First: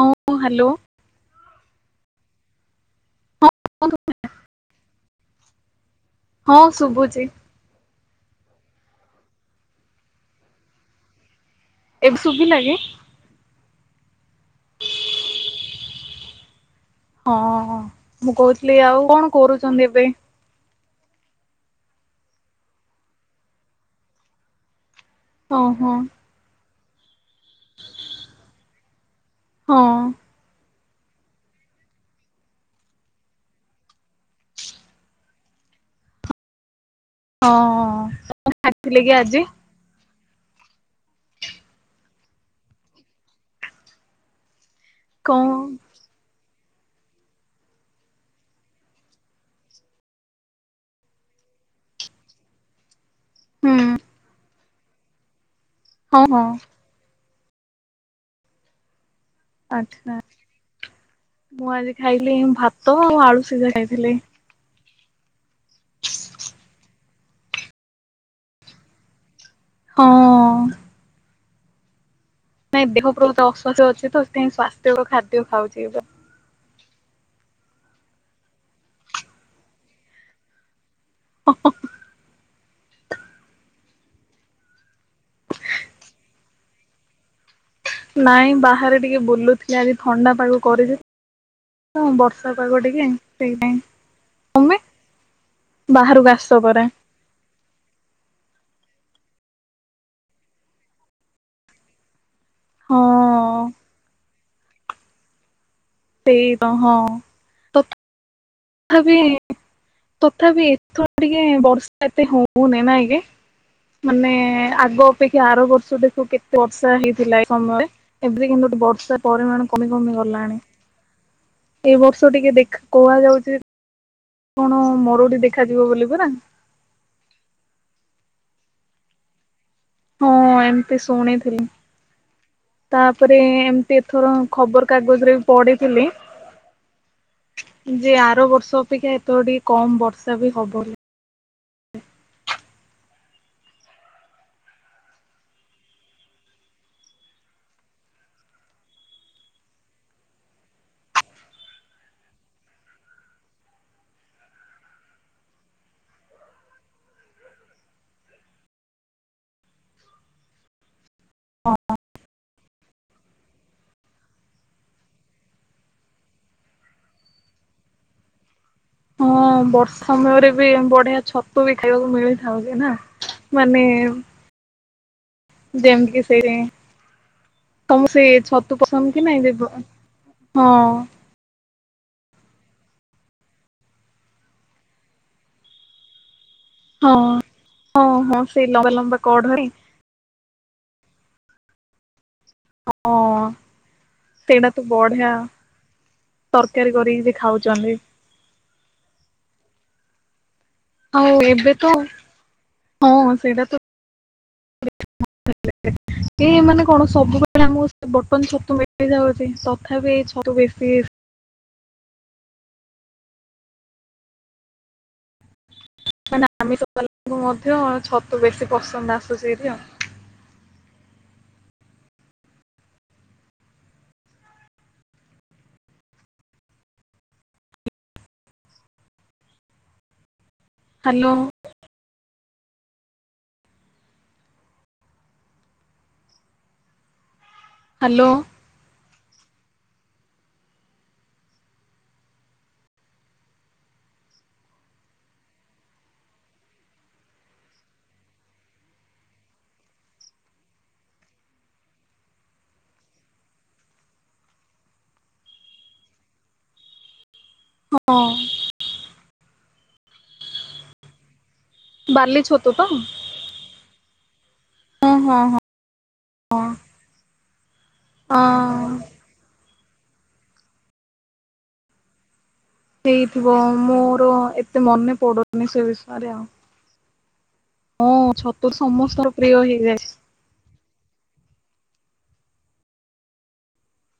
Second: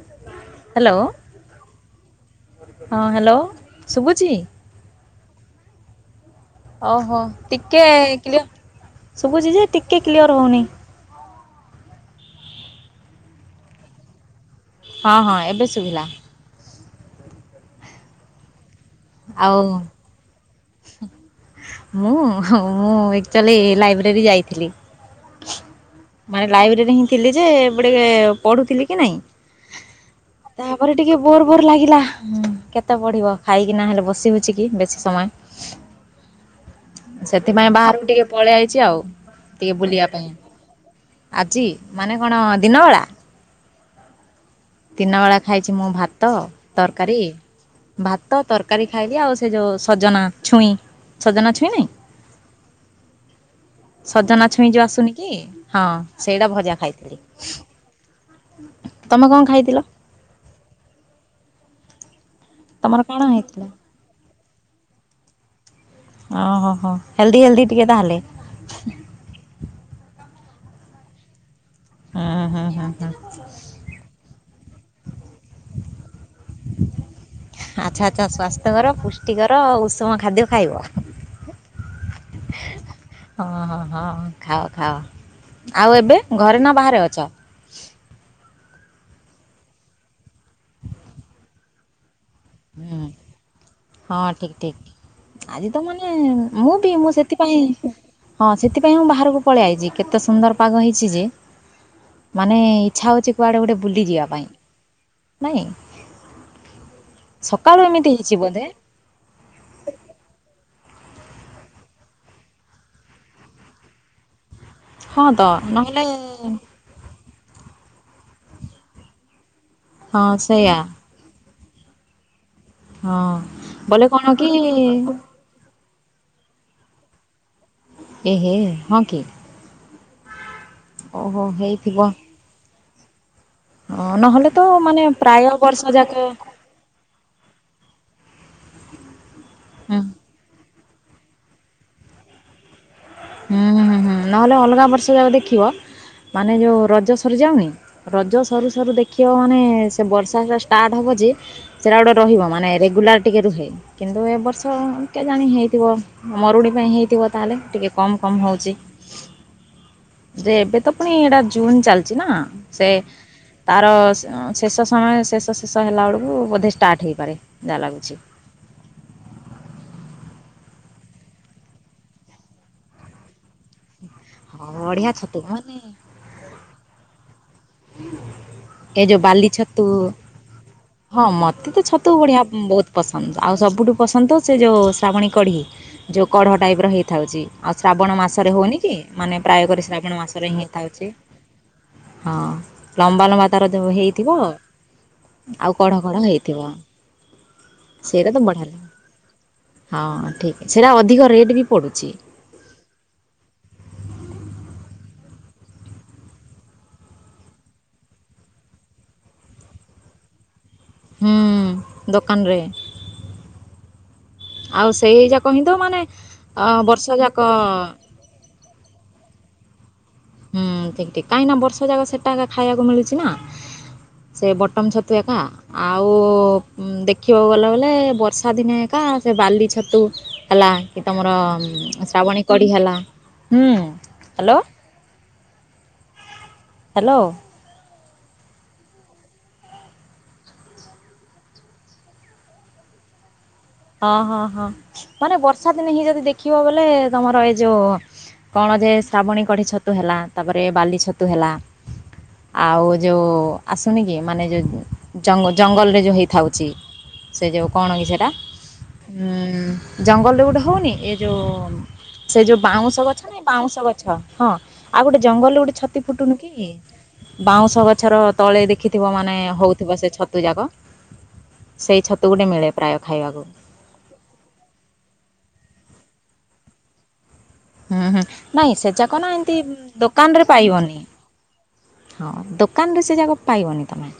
ହଁ ହଁ ହାଲୋ। ଲୋ ହଁ ହ୍ୟାଲୋ ଶୁଭୁଛି? ହଁ ଓହୋ, ଶୁଭୁଛି ଟିକେ କ୍ଲିଅ ସୁଭୁଛି ଯେ ଟିକେ କ୍ଲିଅର୍ ହଉନି। ଏବେ ଶୁଭିଲା କି? ହଁ ହଁ ଏବେ ଶୁଭିଲା। ହଁ ମୁଁ କହୁଥିଲି ଆଉ କଣ କରୁଚନ୍ତି ଏବେ? ହୁଁ, ମୁଁ ହୁ ମୁଁ ଏକ୍ଚଲି ଲାଇବ୍ରେରୀ ଯାଇଥିଲି। ଓ ହଁ। ମାନେ ଲାଇବ୍ରେରୀରେ ହିଁ ଥିଲି ଯେ ଏବେ ଟିକେ ପଢୁଥିଲି କି ନାଇଁ। ହଁ। ତା ପରେ ଟିକେ ବୋର୍ ବୋର୍ ଲାଗିଲା କେତେ ପଢ଼ିବ। ଖାଇକି ନା ହେଲେ ବସି ହଉଛି କି ବେଶୀ ସମୟ? ସେଥିପାଇଁ ହଁ ବାହାରକୁ ଟିକେ ପଳେଇ ଆଇଛି ଖାଇଥିଲେ ଆଉ। କି ଆଜି ଟିକେ ବୁଲିବା ପାଇଁ। ଆଜି ମାନେ କଣ ଦିନବେଳା? ଦିନ ବେଳା କଣ? ଖାଇଛି ମୁଁ ଭାତ ତରକାରୀ। ଭାତ ତରକାରୀ ଖାଇଲି ଆଉ। ସେ ଯୋଉ ସଜନା ଛୁଇଁ ସଜନା ଛୁଇଁ ନାଇଁ? ହୁଁ ସଜନା ଛୁଇଁ ଯୋଉ ଆସୁନି କି ହଁ ସେଇଟା ଭଜା ଖାଇଥିଲି। ତୋମେ କଣ ଖାଇଥିଲ ଆଚ୍ଛା, ମୁଁ ଆଜି ଖାଇଲି ତମର ଭାତ ଆଉ କଣ ଆଳୁ ହେଇଥିଲା? ସିଝା ଖାଇଥିଲି। ଓ ହୋ ହୋ। ହେଲ୍ଦି ହେଲ୍ଦି ଟିକେ ତାହଲେ? ହଁ। ହଁ। ନାଇଁ ଦେହ ବହୁତ ଅସୁସ୍ଥ ଅଛି ତ ସେଥିପାଇଁ ସ୍ୱାସ୍ଥ୍ୟକର ଖାଦ୍ୟ ଖାଉଛି ଏବେ। ଆଚ୍ଛା ଆଚ୍ଛା ସ୍ଵାସ୍ଥ୍ୟକର ପୁଷ୍ଟିକର ଆଉ‌ ଉଷୁମ ଖାଦ୍ୟ ଖାଇବ। ହଁ, ହଁ। ହଁ, ହଁ, ହଁ ଖାଅ ଖାଅ। ଆଉ ଏବେ ଘରେ ନ ବାହାରେ ଅଛ? ନାଇଁ ବାହାରେ ଟିକେ ବୁଲୁଥିଲି ଆଜି ଥଣ୍ଡା ପାଗ କରିଛି ତ ବର୍ ଷା ପାଗ ହୁଁ ଟିକେ ସେଇପାଇଁ। ହଁ ଠିକ ଠିକ ଆଜି ତ ମାନେ ବାହାରକୁ ଆସ ମୁଁ ପରା ବି ମୁଁ ସେଥିପାଇଁ ହଁ ସେଥିପାଇଁ ମୁଁ ବାହାରକୁ ପଳେଇଆଇଚି କେତେ ସୁନ୍ଦର ପାଗ ହେଇଛି ଯେ। ମାନେ ଇଚ୍ଛା ହଉଚି କୁଆଡେ ହଁ। ଗୋଟେ ବୁଲି ଯିବା ପାଇଁ ନାଇଁ। ସେଇ ତ ହଁ। ସକାଳୁ ଏମିତି ହେଇଚି ବୋଧେ। ତଥାପି ତଥାପି ଏଥର ଟିକେ ବର୍ଷା ଏତେ ହୋଉନି ନାଇଁକି? ମାନେ ଆଗ ହଁ ତ ଅପେକ୍ଷା ଆର ବର୍ଷ ନହେଲେ ଦେଖ କେତେ ବର୍ଷା ହେଇଥିଲା ଏ ସମୟରେ ଏବେ କିନ୍ତୁ ବର୍ଷା ପରିମାଣ କମି କମି ହଁ ଗଲାଣି। ସେଇଆ ଏ ବର୍ଷ ଟିକେ ଦେଖା ହଁ କୁହାଯାଉଛି ବୋଲେ କି କଣ ମରୁଡି ଦେଖାଯିବ ବୋଲି ପରା। ଏ ହେ ହଁ କି? ହଁ ଏମତି ଓହୋ ଶୁଣିଥିଲି ହେଇଥିବ ତାପରେ ଅ, ଏମତି ଏଥର ନହେଲେ ତ ଖବର ମାନେ କାଗଜରେ ପ୍ରାୟ ବି ବର୍ଷ ପଢିଥିଲି। ଯାକ ଯେ ଆର ବର୍ଷ ଅପେକ୍ଷା ଏଥର ଟିକେ କମ ହୁଁ ବର୍ଷା ବି ହବ। ବୋଲି। ହୁଁ ହୁଁ ହୁଁ ନହେଲେ ଅଲଗା ବର୍ଷେ ଦେଖିବ ମାନେ ଯୋଉ ରଜ ସରିଯାଉନି ରଜ ସରୁ ସରୁ ଦେଖିବ ମାନେ ସେ ବର୍ଷା ହେବା ଷ୍ଟାର୍ଟ ହବ ଯେ ସେଇଟା ଗୋଟେ ରହିବ ମାନେ ରେଗୁଲାର ଟିକେ ରୁହେ। କିନ୍ତୁ ଏ ବର୍ଷ କେଜାଣି ହେଇଥିବ ମରୁଡି ପାଇଁ ହେଇଥିବ ତାହେଲେ ଟିକେ କମ୍ କମ୍ ହୋଉଚି। ଯେ ଏବେ ତ ପୁଣି ଏଟା ଜୁନ ଚାଲିଛି ନା ସେ ତାର ଶେଷ ସମୟ ଶେଷ ଶେଷ ହେଲା ବେଳକୁ ବୋଧେ ଷ୍ଟାର୍ଟ ହେଇପାରେ ଯାହା ଲାଗୁଚି। ହଁ ବର୍ଷା ମେୟରେ ବି ବଢିଆ ଛତୁ ବି ଖାଇବାକୁ ମିଳିଥାଉ ଯେ ନାଁ। ମାନେ ବଢିଆ ଛତୁ ଭ [unintelligible] ତମକୁ ସେ ଛତୁ ହେ ପସନ୍ଦ ଯୋ କି ବାଲି ନାଇଁ ଛତୁ ହଁ ହଁ ମତେ ତ ଛ ତୁ ବଢ଼ିଆ ବହୁତ୍ ପସନ୍ଦ ଆଉ ସବୁଠୁ ପସନ୍ଦ ତ ସେ ଯୋଉ ଶ୍ରାବଣୀ କଢ଼ି। ଯୋଉ କଢ଼ ଟାଇପ୍ ର ହଁ ହେଇଥାଏ ଛି ଆଉ ହଁ ଶ୍ରାବଣ ହଁ ମାସରେ ସେଇ ହଉନି ଲମ୍ବା କି ଲମ୍ବା ମାନେ ପ୍ରାୟ କଢରେ କରି ଶ୍ରାବଣ ମାସ ରେ ହିଁ ଥାଉଚି ହଁ। ହଁ ଲମ୍ବା ଲମ୍ବା ତାର ଯୋଉ ହେଇଥିବ ସେଇଟା ତ ବଢିଆ ଆଉ କଢ଼ କଢ଼ ହେଇଥିବ। ତରକାରୀ କରିକି ବି ଖାଉଚନ୍ତି। ସେଇଟା ତ ବଢିଆ ହେଲା ହଁ ଠିକ୍ ସେଟା ଆଉ ଅଧିକ ରେଟ୍ ବି ଏବେ ତ ପଡୁଛି। ହଁ ସେଇଟା ତ ହ [unintelligible] ଏଇ ମାନେ କଣ ସବୁବେଳେ ଆମକୁ ସେ ବଟନ୍ ଛତୁ ମିଳି ଯାଉଚି ତଥାପି ଏଇ ଛତୁ ବେଶୀ ହୁଁ ଦୋକାନରେ। ଆଉ ସେଇ ଯାକ ହିଁ ତ ମାନେ ଅ ବର୍ଷା ଯାକ। ତୁ ବେଶୀ ପସନ୍ଦ ଆସୁଚି [unintelligible] ହୁଁ ଠିକ୍ ଠିକ୍ କାହିଁକି ନା ବର୍ଷ ଯାକ ସେଟା ଖା-ଖାଇବାକୁ ମିଳୁଚି ନା। ସେ ବଟମ ଛତୁ ଏକା। ଆଉ ଦେଖିବାକୁ ଗଲା ବଲେ ବର୍ଷା ଦିନେ ଏକା ସେ ବାଲି ଛତୁ ହେଲା ଇ ହ୍ୟାଲୋ ତମର ଶ୍ରାବଣୀ କଢି ହେଲା। ହୁଁ ହାଲୋ। ହାଲୋ। ହାଲୋ। ହଁ ହଁ ହଁ ମାନେ ବର୍ଷା ଦିନେ ହିଁ ଯଦି ଦେଖିବ ବୋଲେ ତମର ଏଇ ଯୋଉ କଣ ଯେ ଶ୍ରାବଣୀ କଢି ଛତୁ ହେଲା ତାପରେ ବାଲି ଛତୁ ହେଲା। ଆଉ ଯୋଉ ଆସୁନି କି ମାନେ ଯୋଉ ଜଙ୍ଗଲ ଜଙ୍ଗଲରେ ଯୋଉ ହେଇଥାଉଛି। ସେ ଯୋଉ କଣ କି ହଁ ସେଟା? [unintelligible] ଜଙ୍ଗଲରେ ଗୋଟେ ହଉନି ଏ ଯୋଉ ବାଲି ସେ ଯୋଉ ଛତୁ ତ ବାଉଁଶ ଗଛ ବାଉଁଶ ଗଛ ହଁ ଆଉ ହଁ ଗୋଟେ ହଁ ଜଙ୍ଗଲରେ ଗୋଟେ ଛତି ଫୁଟୁନୁ ହଁ କି। ବାଉଁଶ ଗଛର ତଳେ ଦେଖି ହଁ ଥିବ ମାନେ ହଉଥିବ ସେ ଛତୁ ଯାକ ସେଇ ଛତୁ ଗୋଟେ ମିଳେ। ପ୍ରାୟ ଖାଇବାକୁ ହେଇଥିବ ମୋର ଏତେ ମନେ ପଡୁନି ସେ ବିଷୟରେ ଆଉ। ହୁଁ ହଁ ହୁଁ ଛତୁ ନାଇଁ ସେ ଯାକ ସମସ୍ତଙ୍କର ନା ପ୍ରିୟ ଏମିତି ଦୋ ହେଇଯାଇଛି। କାନରେ ପାଇବନି ହଁ ଦୋକାନରେ ସେ ଯାକ ପାଇବନି ତମେ।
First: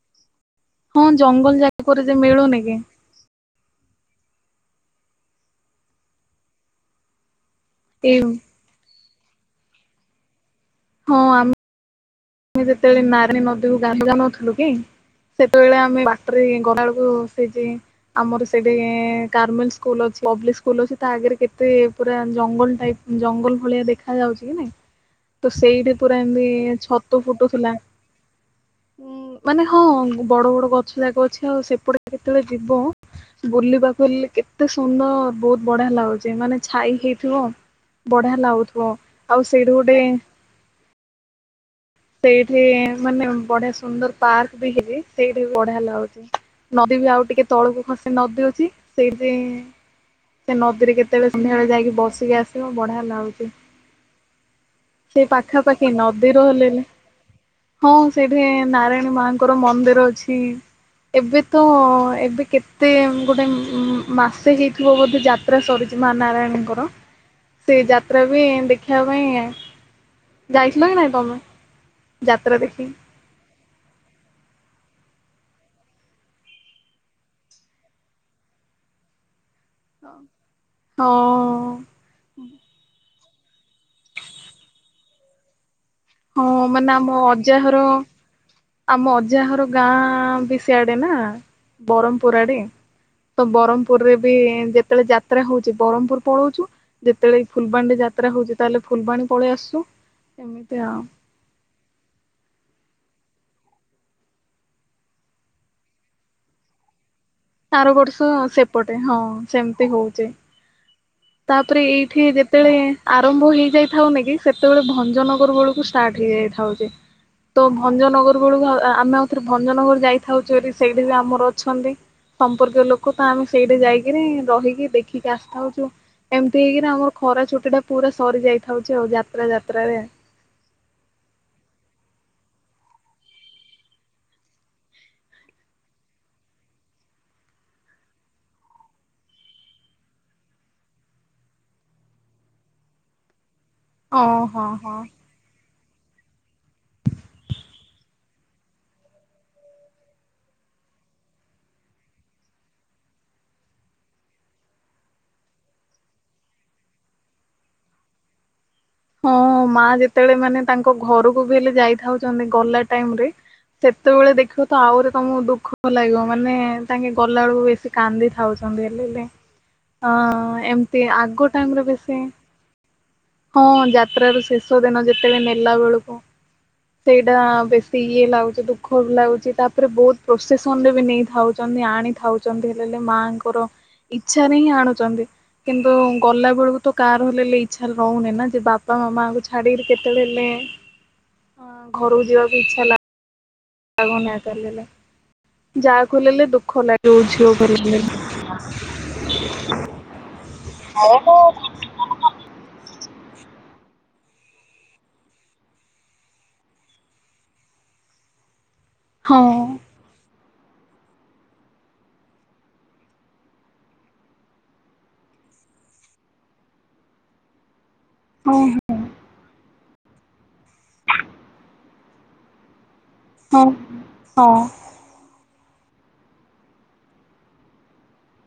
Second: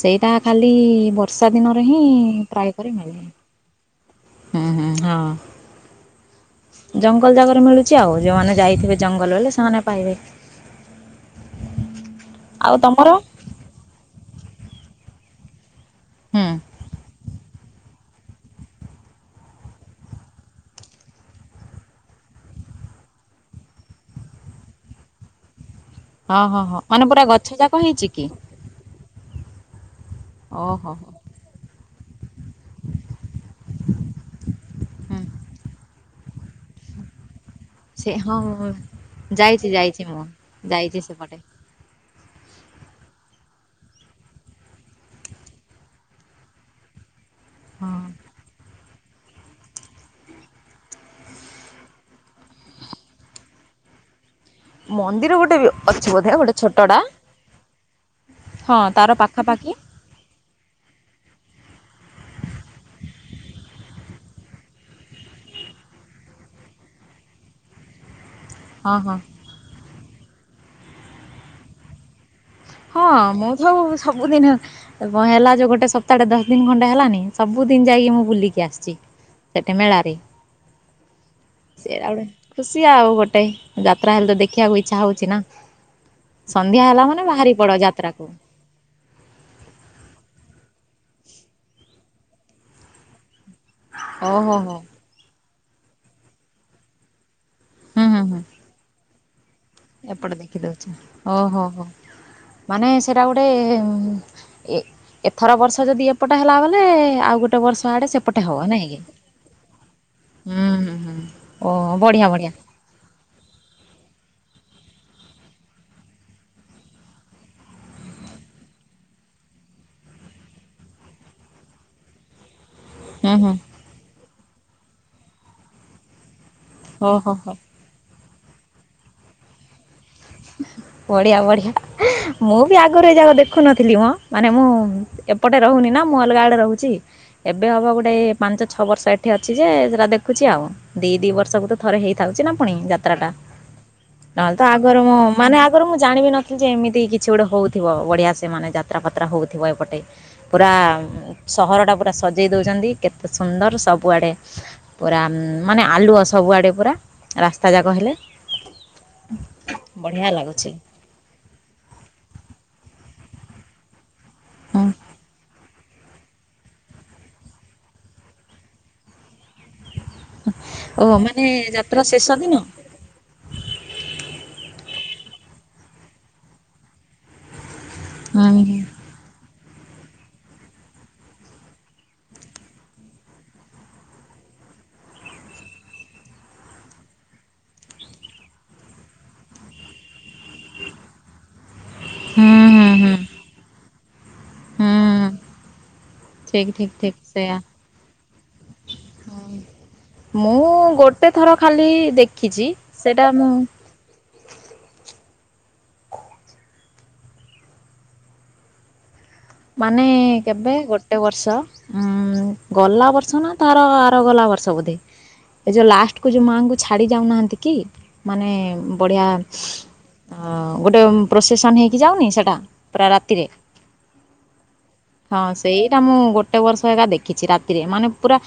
ସେଇଟା ଖାଲି ହଁ ବର୍ଷା ଜଙ୍ଗଲ ଦିନରେ ହିଁ ଜାକରେ ଯେ ମିଳୁନି ପ୍ରାୟ କି କରି ମିଳେ। ହୁଁ ହୁଁ ହଁ ଜଙ୍ଗଲ ଜାଗାରେ ମିଳୁଚି ଆଉ ଏଇ ଯୋଉମାନେ ଯାଇଥିବେ ଜଙ୍ଗଲ ବଲେ ସେମାନେ ପାଇବେ। ହଁ ଆମ୍ ଆମେ ଆଉ ଯେତେବେଳେ ତମର ନାରୀଣୀ ନଦୀକୁ ଗାଧଉ ଯାଉ ନଥିଲୁ କି ସେତେବେଳେ ଆମେ ବାଟରେ ହୁଁ। ଗାଲା ବୁଳୁକୁ ସେ ଜିଂ ଆମର ସେଠେ [unintelligible] ସ୍କୁଲ ଅଛି ପବ୍ଲିକ ସ୍କୁଲ ଅଛି ତା ଆଗରେ କେତେ ପୁରା ଜଙ୍ଗଲ ଟାଇପ୍ ଜଙ୍ଗଲ ଭଳିଆ ଦେଖା ଯାଉଛି କି ନାଇଁ ତ ସେଇଠେ ପୁରା ହଁ ହଁ ଏମିତି ହଁ ମାନେ ଛତୁ ପୁରା ଗଛ ଫୁଟୁଥିଲା ଯାକ ହେଇଛି କି? ଉ ମାନେ ହଁ ବଡ ବଡ ଓହୋ ଗଛ ହୋ ଯାକ ଅଛି ଆଉ ସେପଟେ କେତେବେଳେ ଯିବ। ବୁଲିବାକୁ ହେଲେ କେତେ ହୁଁ ସୁନ୍ଦର ବହୁତ ବଢିଆ ଲାଗୁଚି ମାନେ ଛାଇ ହେଇଥିବ। ସେ ହଁ ବଢିଆ ମୁଁ ଲାଗୁଥିବ ଆଉ ସେଇଠି ଗୋଟେ ଯାଇଜି ସେପଟେ। ସେଇଠି ମାନେ ବଢିଆ ସୁନ୍ଦର ପାର୍କ ବି [inaudible] ସେଇଠି ବି ବଢିଆ ଲାଗୁଚି। ନଦୀ ବି ଆଉ ଟିକେ ତଳକୁ ହଁ। ଖସେ ନଦୀ ଅଛି ସେଇଠି ସେ ନଦୀରେ କେତେବେଳେ ସନ୍ଧ୍ୟା ବେଳେ ଯାଇକି ବସିକି ଆସିବ ବଢିଆ ଲାଗୁଚି। ସେ ମନ୍ଦିର ଗୋଟେ ବି ପାଖାପାଖି ଅଛି ବୋଧେ ନଦୀରୁ ଗୋଟେ ହେଲେନେ ଛୋଟଟା ହଁ ସେଇଠେ ହଁ ତାର ନାରାୟଣୀ ମାଙ୍କର ପାଖାପାଖି ମନ୍ଦିର ଅଛି। ଏବେ ତ ଏବେ କେତେ ଗୋଟେ ମାସେ ହେଇଥିବ ବୋଧେ ଯାତ ଯାତ୍ରା ସରୁଛି ମା ନାରାୟଣି ଙ୍କର ସେ ଯାତ୍ରା ବି ହଁ ଦେଖିବା ହଁ ପାଇଁ ଆ ଯାଇଥିଲ କି ନାଇଁ ତମେ ଯାତ୍ରା ଦେଖି। ହଁ ମୁଁ ତ ଆଉ ସବୁଦିନେ ହେଲା ଯୋଉ ଗୋଟେ ସପ୍ତାହଟେ ଦଶ ଦିନ ଖଣ୍ଡେ ହେଲାନି ସବୁ ଦିନ ଯାଇକି ମୁଁ ବୁଲିକି ଆସିଚି। ସେଠେ ମେଳାରେ। ହଁ ସେଇଟା ଗୋଟେ ଖୁସି ଆଉ ଗୋଟେ ଯାତ୍ରା ହେଲେ ତ ଦେଖିବାକୁ ଇଚ୍ଛା ହଉଚି ନା। ହଁ ସନ୍ଧ୍ୟା ଆମ ହେଲା ମାନେ ବାହାରି ଅଜାଘର ପଡ ଯାତ୍ରା କୁ। ଆମ ଅଜା ହର ଗାଁ ବି ସିଆଡେ ନା ବ୍ରହ୍ମପୁର ଆଡେ। ତ ବ୍ରହ୍ମପୁରରେ ବି ଓହୋ ହୋ ଯେତେବେଳେ ଯାତ୍ରା ହଉଚି ବ୍ରହ୍ମପୁର ପଳଉଚୁ ଯେତେବେଳେ ଫୁଲବାଣୀରେ ହୁଁ ହୁଁ ଯାତ୍ରା ହୁଁ। ହଉଛି ତାହେଲେ ଫୁଲବାଣୀ ପଳେଇ ଆସୁ। ଓହୋ ହୋ ମାନେ ସେଟା ଗୋଟେ। ଇ ଏଥର ବର୍ଷ ଯଦି ଏପଟେ ହେଲା ବଲେ ଆଉ ଗୋଟେ ତା ଆର ଆଡେ ବର୍ଷ ସେପଟେ ହବ ନାଇଁ କି? ସେପଟେ ହଁ ସେମିତି ହଉଛି। ହୁଁ ହୁଁ ହୁଁ। ଓ ତାପରେ ଏଇଠେ ବଢିଆ ବଢିଆ ଯେତେବେଳେ ଆରମ୍ଭ ହେଇ ଯାଇଥାଉନ କି ସେତେବେଳେ ଭଞ୍ଜନଗର ବୁଳୁକୁ ଷ୍ଟାର୍ଟ ହେଇଯାଇଥାଉ ଯେ। ତ ଭଞ୍ଜନଗର ବେଳକୁ ଆମେ ଆଉଥରେ ଭଞ୍ଜନଗର ଯାଇଥାଉଛୁ [unintelligible] ସେଇଠି ବି ଆମର ଅଛନ୍ତି। ସମ୍ପର୍କୀୟ ଲୋକ। ଲୋକ ତ ହୁଁ ଆମେ ହୁଁ ସେଇଠି ଯାଇକିରି ରହିକି ଦେଖିକି ଆସିଥାଉଛୁ ଏମିତି ହେଇକିରି ଓ ଆମର ହୋ ଖରା ହୋ ଛୁଟିଟା ପୁରା ସରି ଯାଇଥାଉଛି ଆଉ ଯାତ୍ରା ଯାତ୍ରାରେ। ବଢିଆ ବଢିଆ। ମୁଁ ବି ଆଗରୁ ଏ ଯାକ ଦେଖୁନଥିଲି ମଁ ମାନେ ମୁଁ ଏପଟେ ରହୁନି ନା ମୁଁ ଅଲଗା ଆଡେ ରହୁଛି। ଏବେ ହେବ ଗୋଟେ ପାଞ୍ଚ ଛଅ ବର୍ଷ ଏଠି ଅଛି ଯେ ସେଟା ଦେଖୁଛି ଆଉ। ଦି ଦି ବର୍ଷକୁ ତ ଥରେ ହେଇଥାଉଛି ନା ପୁଣି ଯାତ୍ରା ଟା ଓ ନହେଲେ ତ ହଁ ହଁ। ଆଗରୁ ମୁଁ। ମାନେ ଆଗରୁ ମୁଁ ଜାଣିବି ନଥିଲି ଯେ ଏମିତି କିଛି ଗୋଟେ ହଉଥିବ ବଢିଆ ସେ ମାନେ ଯାତ୍ରା ପାତ୍ରା ହଉଥିବ ଏପଟେ। ପୁରା ସହରଟା ପୁରା ସଜେଇ ଦେଉଛନ୍ତି କେତେ ସୁନ୍ଦର ସବୁଆଡ଼େ। ପୁରା ମାନେ ଆଲୁଅ ସବୁଆଡ଼େ ପୁରା ରାସ୍ତା ଯାକ ହେଲେ। ହଁ ମା ବଢ଼ିଆ ଯେତେବେଳେ ମାନେ ଲାଗୁଛି ତାଙ୍କ ଘରକୁ ବି ହେଲେ ଯାଇଥାଉଛନ୍ତି ଗଲା ଟାଇମ ରେ। ସେତେବେଳେ ଦେଖିବ ତ ହୁଁ ଆହୁରି ତମକୁ ଦୁଃଖ ଲାଗିବ ମାନେ ତାଙ୍କେ ଗଲା ବେଳକୁ ବେଶୀ କାନ୍ଦି ଥାଉଛନ୍ତି ହେଲେ ହେଲେ। ହଁ ଓ ଏମତି ମାନେ ଆଗ ଟାଇମରେ ଯାତ୍ରା ବେଶୀ। ଶେଷ ଦିନ ହଁ ଯାତ୍ରାର ଶେଷ ଦିନ ଯେତେବେଳେ ନେଲା ବେଳକୁ ସେଇଟା ବେଶୀ ଇଏ ହୁଁ ଲାଗୁଛି ହୁଁ ଦୁଃଖ ବି ଲାଗୁଛି ତାପରେ ବହୁତ ପ୍ରୋସେସନରେ ବି ନେଇ ଥାଉଛନ୍ତି ଆଣି ଥାଉଛନ୍ତି ହେଲେଲେ ମାଆଙ୍କର ଇଚ୍ଛାରେ ହିଁ ଆଣୁଛନ୍ତି କିନ୍ତୁ ଗଲା ବେଳକୁ ତ କାର ହେଲେ ହେଲେ ଇଛା। ରହୁନି ନା ଯେ ବାପା ମାମାଙ୍କୁ ଛାଡି କେତେବେଳେ ହେଲେ। ହଁ ଘରକୁ ଯିବାକୁ ଇଚ୍ଛା ହୁଁ ଲାଗୁନି ହେଲେ। ହୁଁ ଯାହାକୁ ଲେଲେ ଠିକ୍ ଦୁଃଖ ଠିକ୍ ଲାଗେ ଠିକ୍ ଝିଅ ସେଇୟା ଘର ହେଲେ। ମୁଁ ଗୋଟେ ଥର ଖାଲି ଦେଖିଛି ସେଟା ମୁଁ। ହଁ। ମାନେ କେବେ ଗୋଟେ ବର୍ଷ। ଉଁ ଗଲା ବର୍ଷ ନା ତାର ଆର ଗଲା ବର୍ଷ ବୋଧେ। ଏ ଯୋଉ ଲାଷ୍ଟ କୁ ଯୋଉ ମାଆଙ୍କୁ ଛାଡି ଯାଉନାହାନ୍ତି କି ମାନେ ହଁ ହଁ ବଢିଆ। ହ ଗୋଟେ ପ୍ରୋସେସନ୍ ହେଇକି ଯାଉନି ସେଇଟା ପୁରା ରାତିରେ। ହଁ ହଁ। ହଁ ସେଇଟା ମୁଁ ଗୋଟେ ବର୍ଷ ଏକା ଦେଖିଛି ରାତିରେ ମାନେ ପୁରା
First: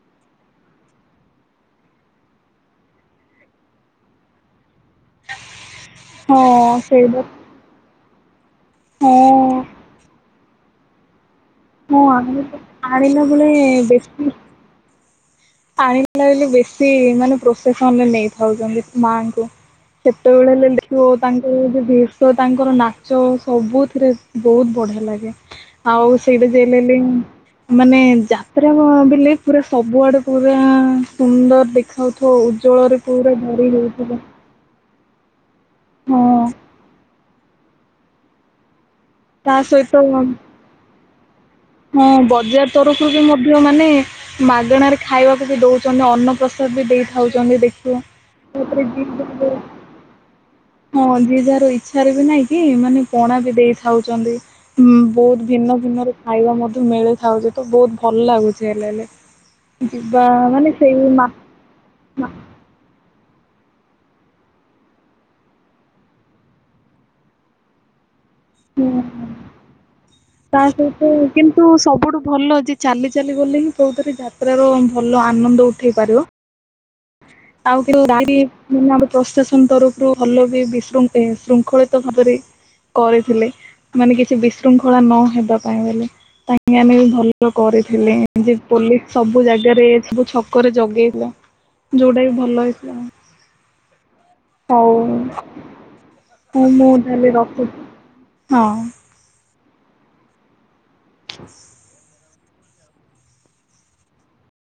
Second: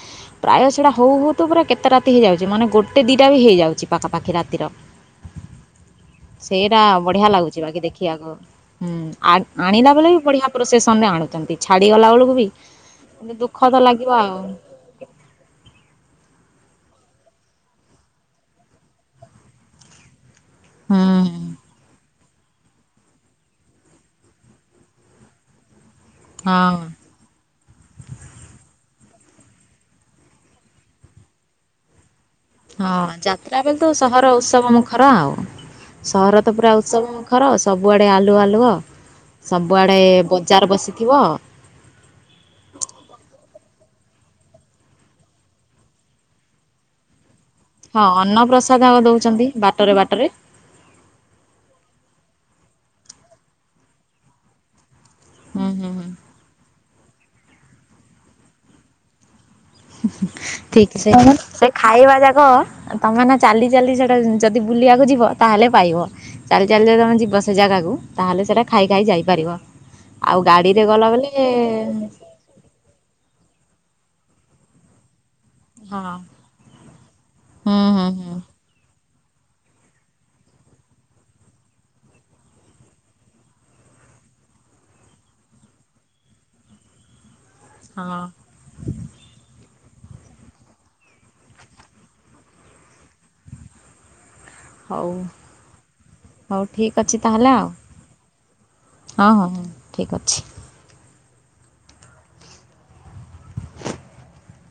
ପ୍ରାୟ ସେଇଟା ହଉ ହଉ ତୁ ପୁରା କେତେ ରାତି ହେଇଯାଉଛି ମାନେ ଗୋଟେ ଦିଟା ବି ହେଇଯାଉଛି ପାଖାପାଖି ରାତିର। ସେଇଟା ବଢ଼ିଆ ଲାଗୁଛି। ଯିବା କି ଦେଖିବାକୁ ହୁଁ ହଁ ଆଣି ଆଣିଲା ବେଳକୁ ବି ବଢିଆ ପ୍ରସେସନ ରେ ଆଣୁଛନ୍ତି। ହଁ ଛାଡ଼ିଗଲା ବେଳକୁ ବି ଆଣିଲା ବେଳେ ଦୁଃଖ ତ ଲାଗିବ ବେଶୀ ଆଉ। ଆଣିଲା ବେଳେ ବେଶୀ ମାନେ ପ୍ରୋସେସନରେ ନେଇଥାଉଛନ୍ତି ମାଙ୍କୁ। କେତେବେଳେ ହେଲେ ହୁଁ ଦେଖିବ ତାଙ୍କୁ ଯଦି ତ ତାଙ୍କର ନାଚ ସବୁଥିରେ ବହୁତ ବଢିଆ ଲାଗେ। ଆଉ ସେଇଟା ଯିଏ ହଁ ହେଲେ ହେଲେ ହିଁ ମାନେ ଯାତ୍ରା ବଲେ ପୁରା ସବୁଆଡେ ପୁରା ସୁନ୍ଦର ଦେଖାଯାଉଥିବ ଉଜ୍ଜ୍ୱଳରେ ହଁ ପୁରା ଯାତ୍ରା ଭରି ବେଳେ ତ ହେଉଥିବ। ସହର ଉତ୍ସବ ମୁଖ। ଖର ଆଉ ସହର ତ ପୁରା ଉତ୍ସବ ମୁଖର ସବୁଆଡ଼େ ଆଲୁଅ ଆଲୁଅ। ତା ସହିତ ସବୁଆଡେ ବଜାର ବସିଥିବ। ହଁ ବଜାର ତରଫରୁ ବି ମଧ୍ୟ ମାନେ ମାଗଣ ରେ ଖାଇବାକୁ ବି ଦଉଛନ୍ତି ଅନ୍ନ ପ୍ରସାଦ ବି ଦେଇଥାଉଛନ୍ତି ଦେଖ ହଁ ଅନ୍ନପ୍ରସାଦ ଦଉଛନ୍ତି ବାଟରେ ବାଟରେ। ହଁ ଯିଏ ଯାହାର ଇଚ୍ଛାରେ ବି ନାଇଁ କି ମାନେ ପଣା ବି ଦେଇଥାଉଛନ୍ତି। ହୁଁ ବହୁତ ହୁଁ ଭିନ୍ନ ହୁଁ ଭିନ୍ନ ହୁଁ ର ଖାଇବା ମଧ୍ୟ ମିଳିଥାଉଛି ତ ବହୁତ ଭଲ ଲାଗୁଛି ହେଲେ ହେଲେ। ଯିବା ମାନେ ଠିକ୍ ସେଇ ସେ ମା ସେ ଖାଇବା ମା ଯାକ ତମେ ନା ଚାଲି ଚାଲି ସେଟା ଯଦି ବୁଲିବାକୁ ଯିବ ତାହେଲେ ପାଇବ। ଚାଲି ଚାଲି ଯଦି ତମେ ଯିବ ସେ ଜାଗାକୁ ତାହଲେ ସେଟା ହୁଁ ଖାଇ ଖାଇ ଯାଇପାରିବ ଆଉ ତା ଗାଡ଼ିରେ ସହିତ ଗଲବଲେ କିନ୍ତୁ ସବୁଠୁ ଭଲ ଯେ ଚାଲି ଚାଲି ଗଲେ ହିଁ କୋଉଥିରେ ଯାତ୍ରାର ଭଲ ଆନନ୍ଦ ଉଠେଇ ହଁ ପାରିବ - ହୁଁ ଆଉ ହୁଁ ହୁଁ [inaudible] ନ ଆମେ ପ୍ରଶାସନ ତରଫରୁ ଭଲ ବି ବିଶୃଖ ଶୃଙ୍ଖଳିତ ଭାବରେ କରିଥିଲେ ମାନେ କିଛି ବିଶୃଙ୍ଖଳା ନହବା ପାଇଁ ବୋଲେ କାହିଁକି ଆମେ ବି ଭଲ କରିଥିଲେ ହଁ ଯେ ପୋଲିସ ସବୁ ଜାଗାରେ ସବୁ ଛକରେ ଜଗେଇଥିଲା। ଯୋଉଟା ବି ଭଲ ହେଇଥାଆନ୍ତା। ହଉ, ହଉ ମୁଁ ତାହଲେ ରଖୁଚି, ହଁ। ଅ ହଁ ହଁ ଠିକ୍ ଅଛି। [inaudible]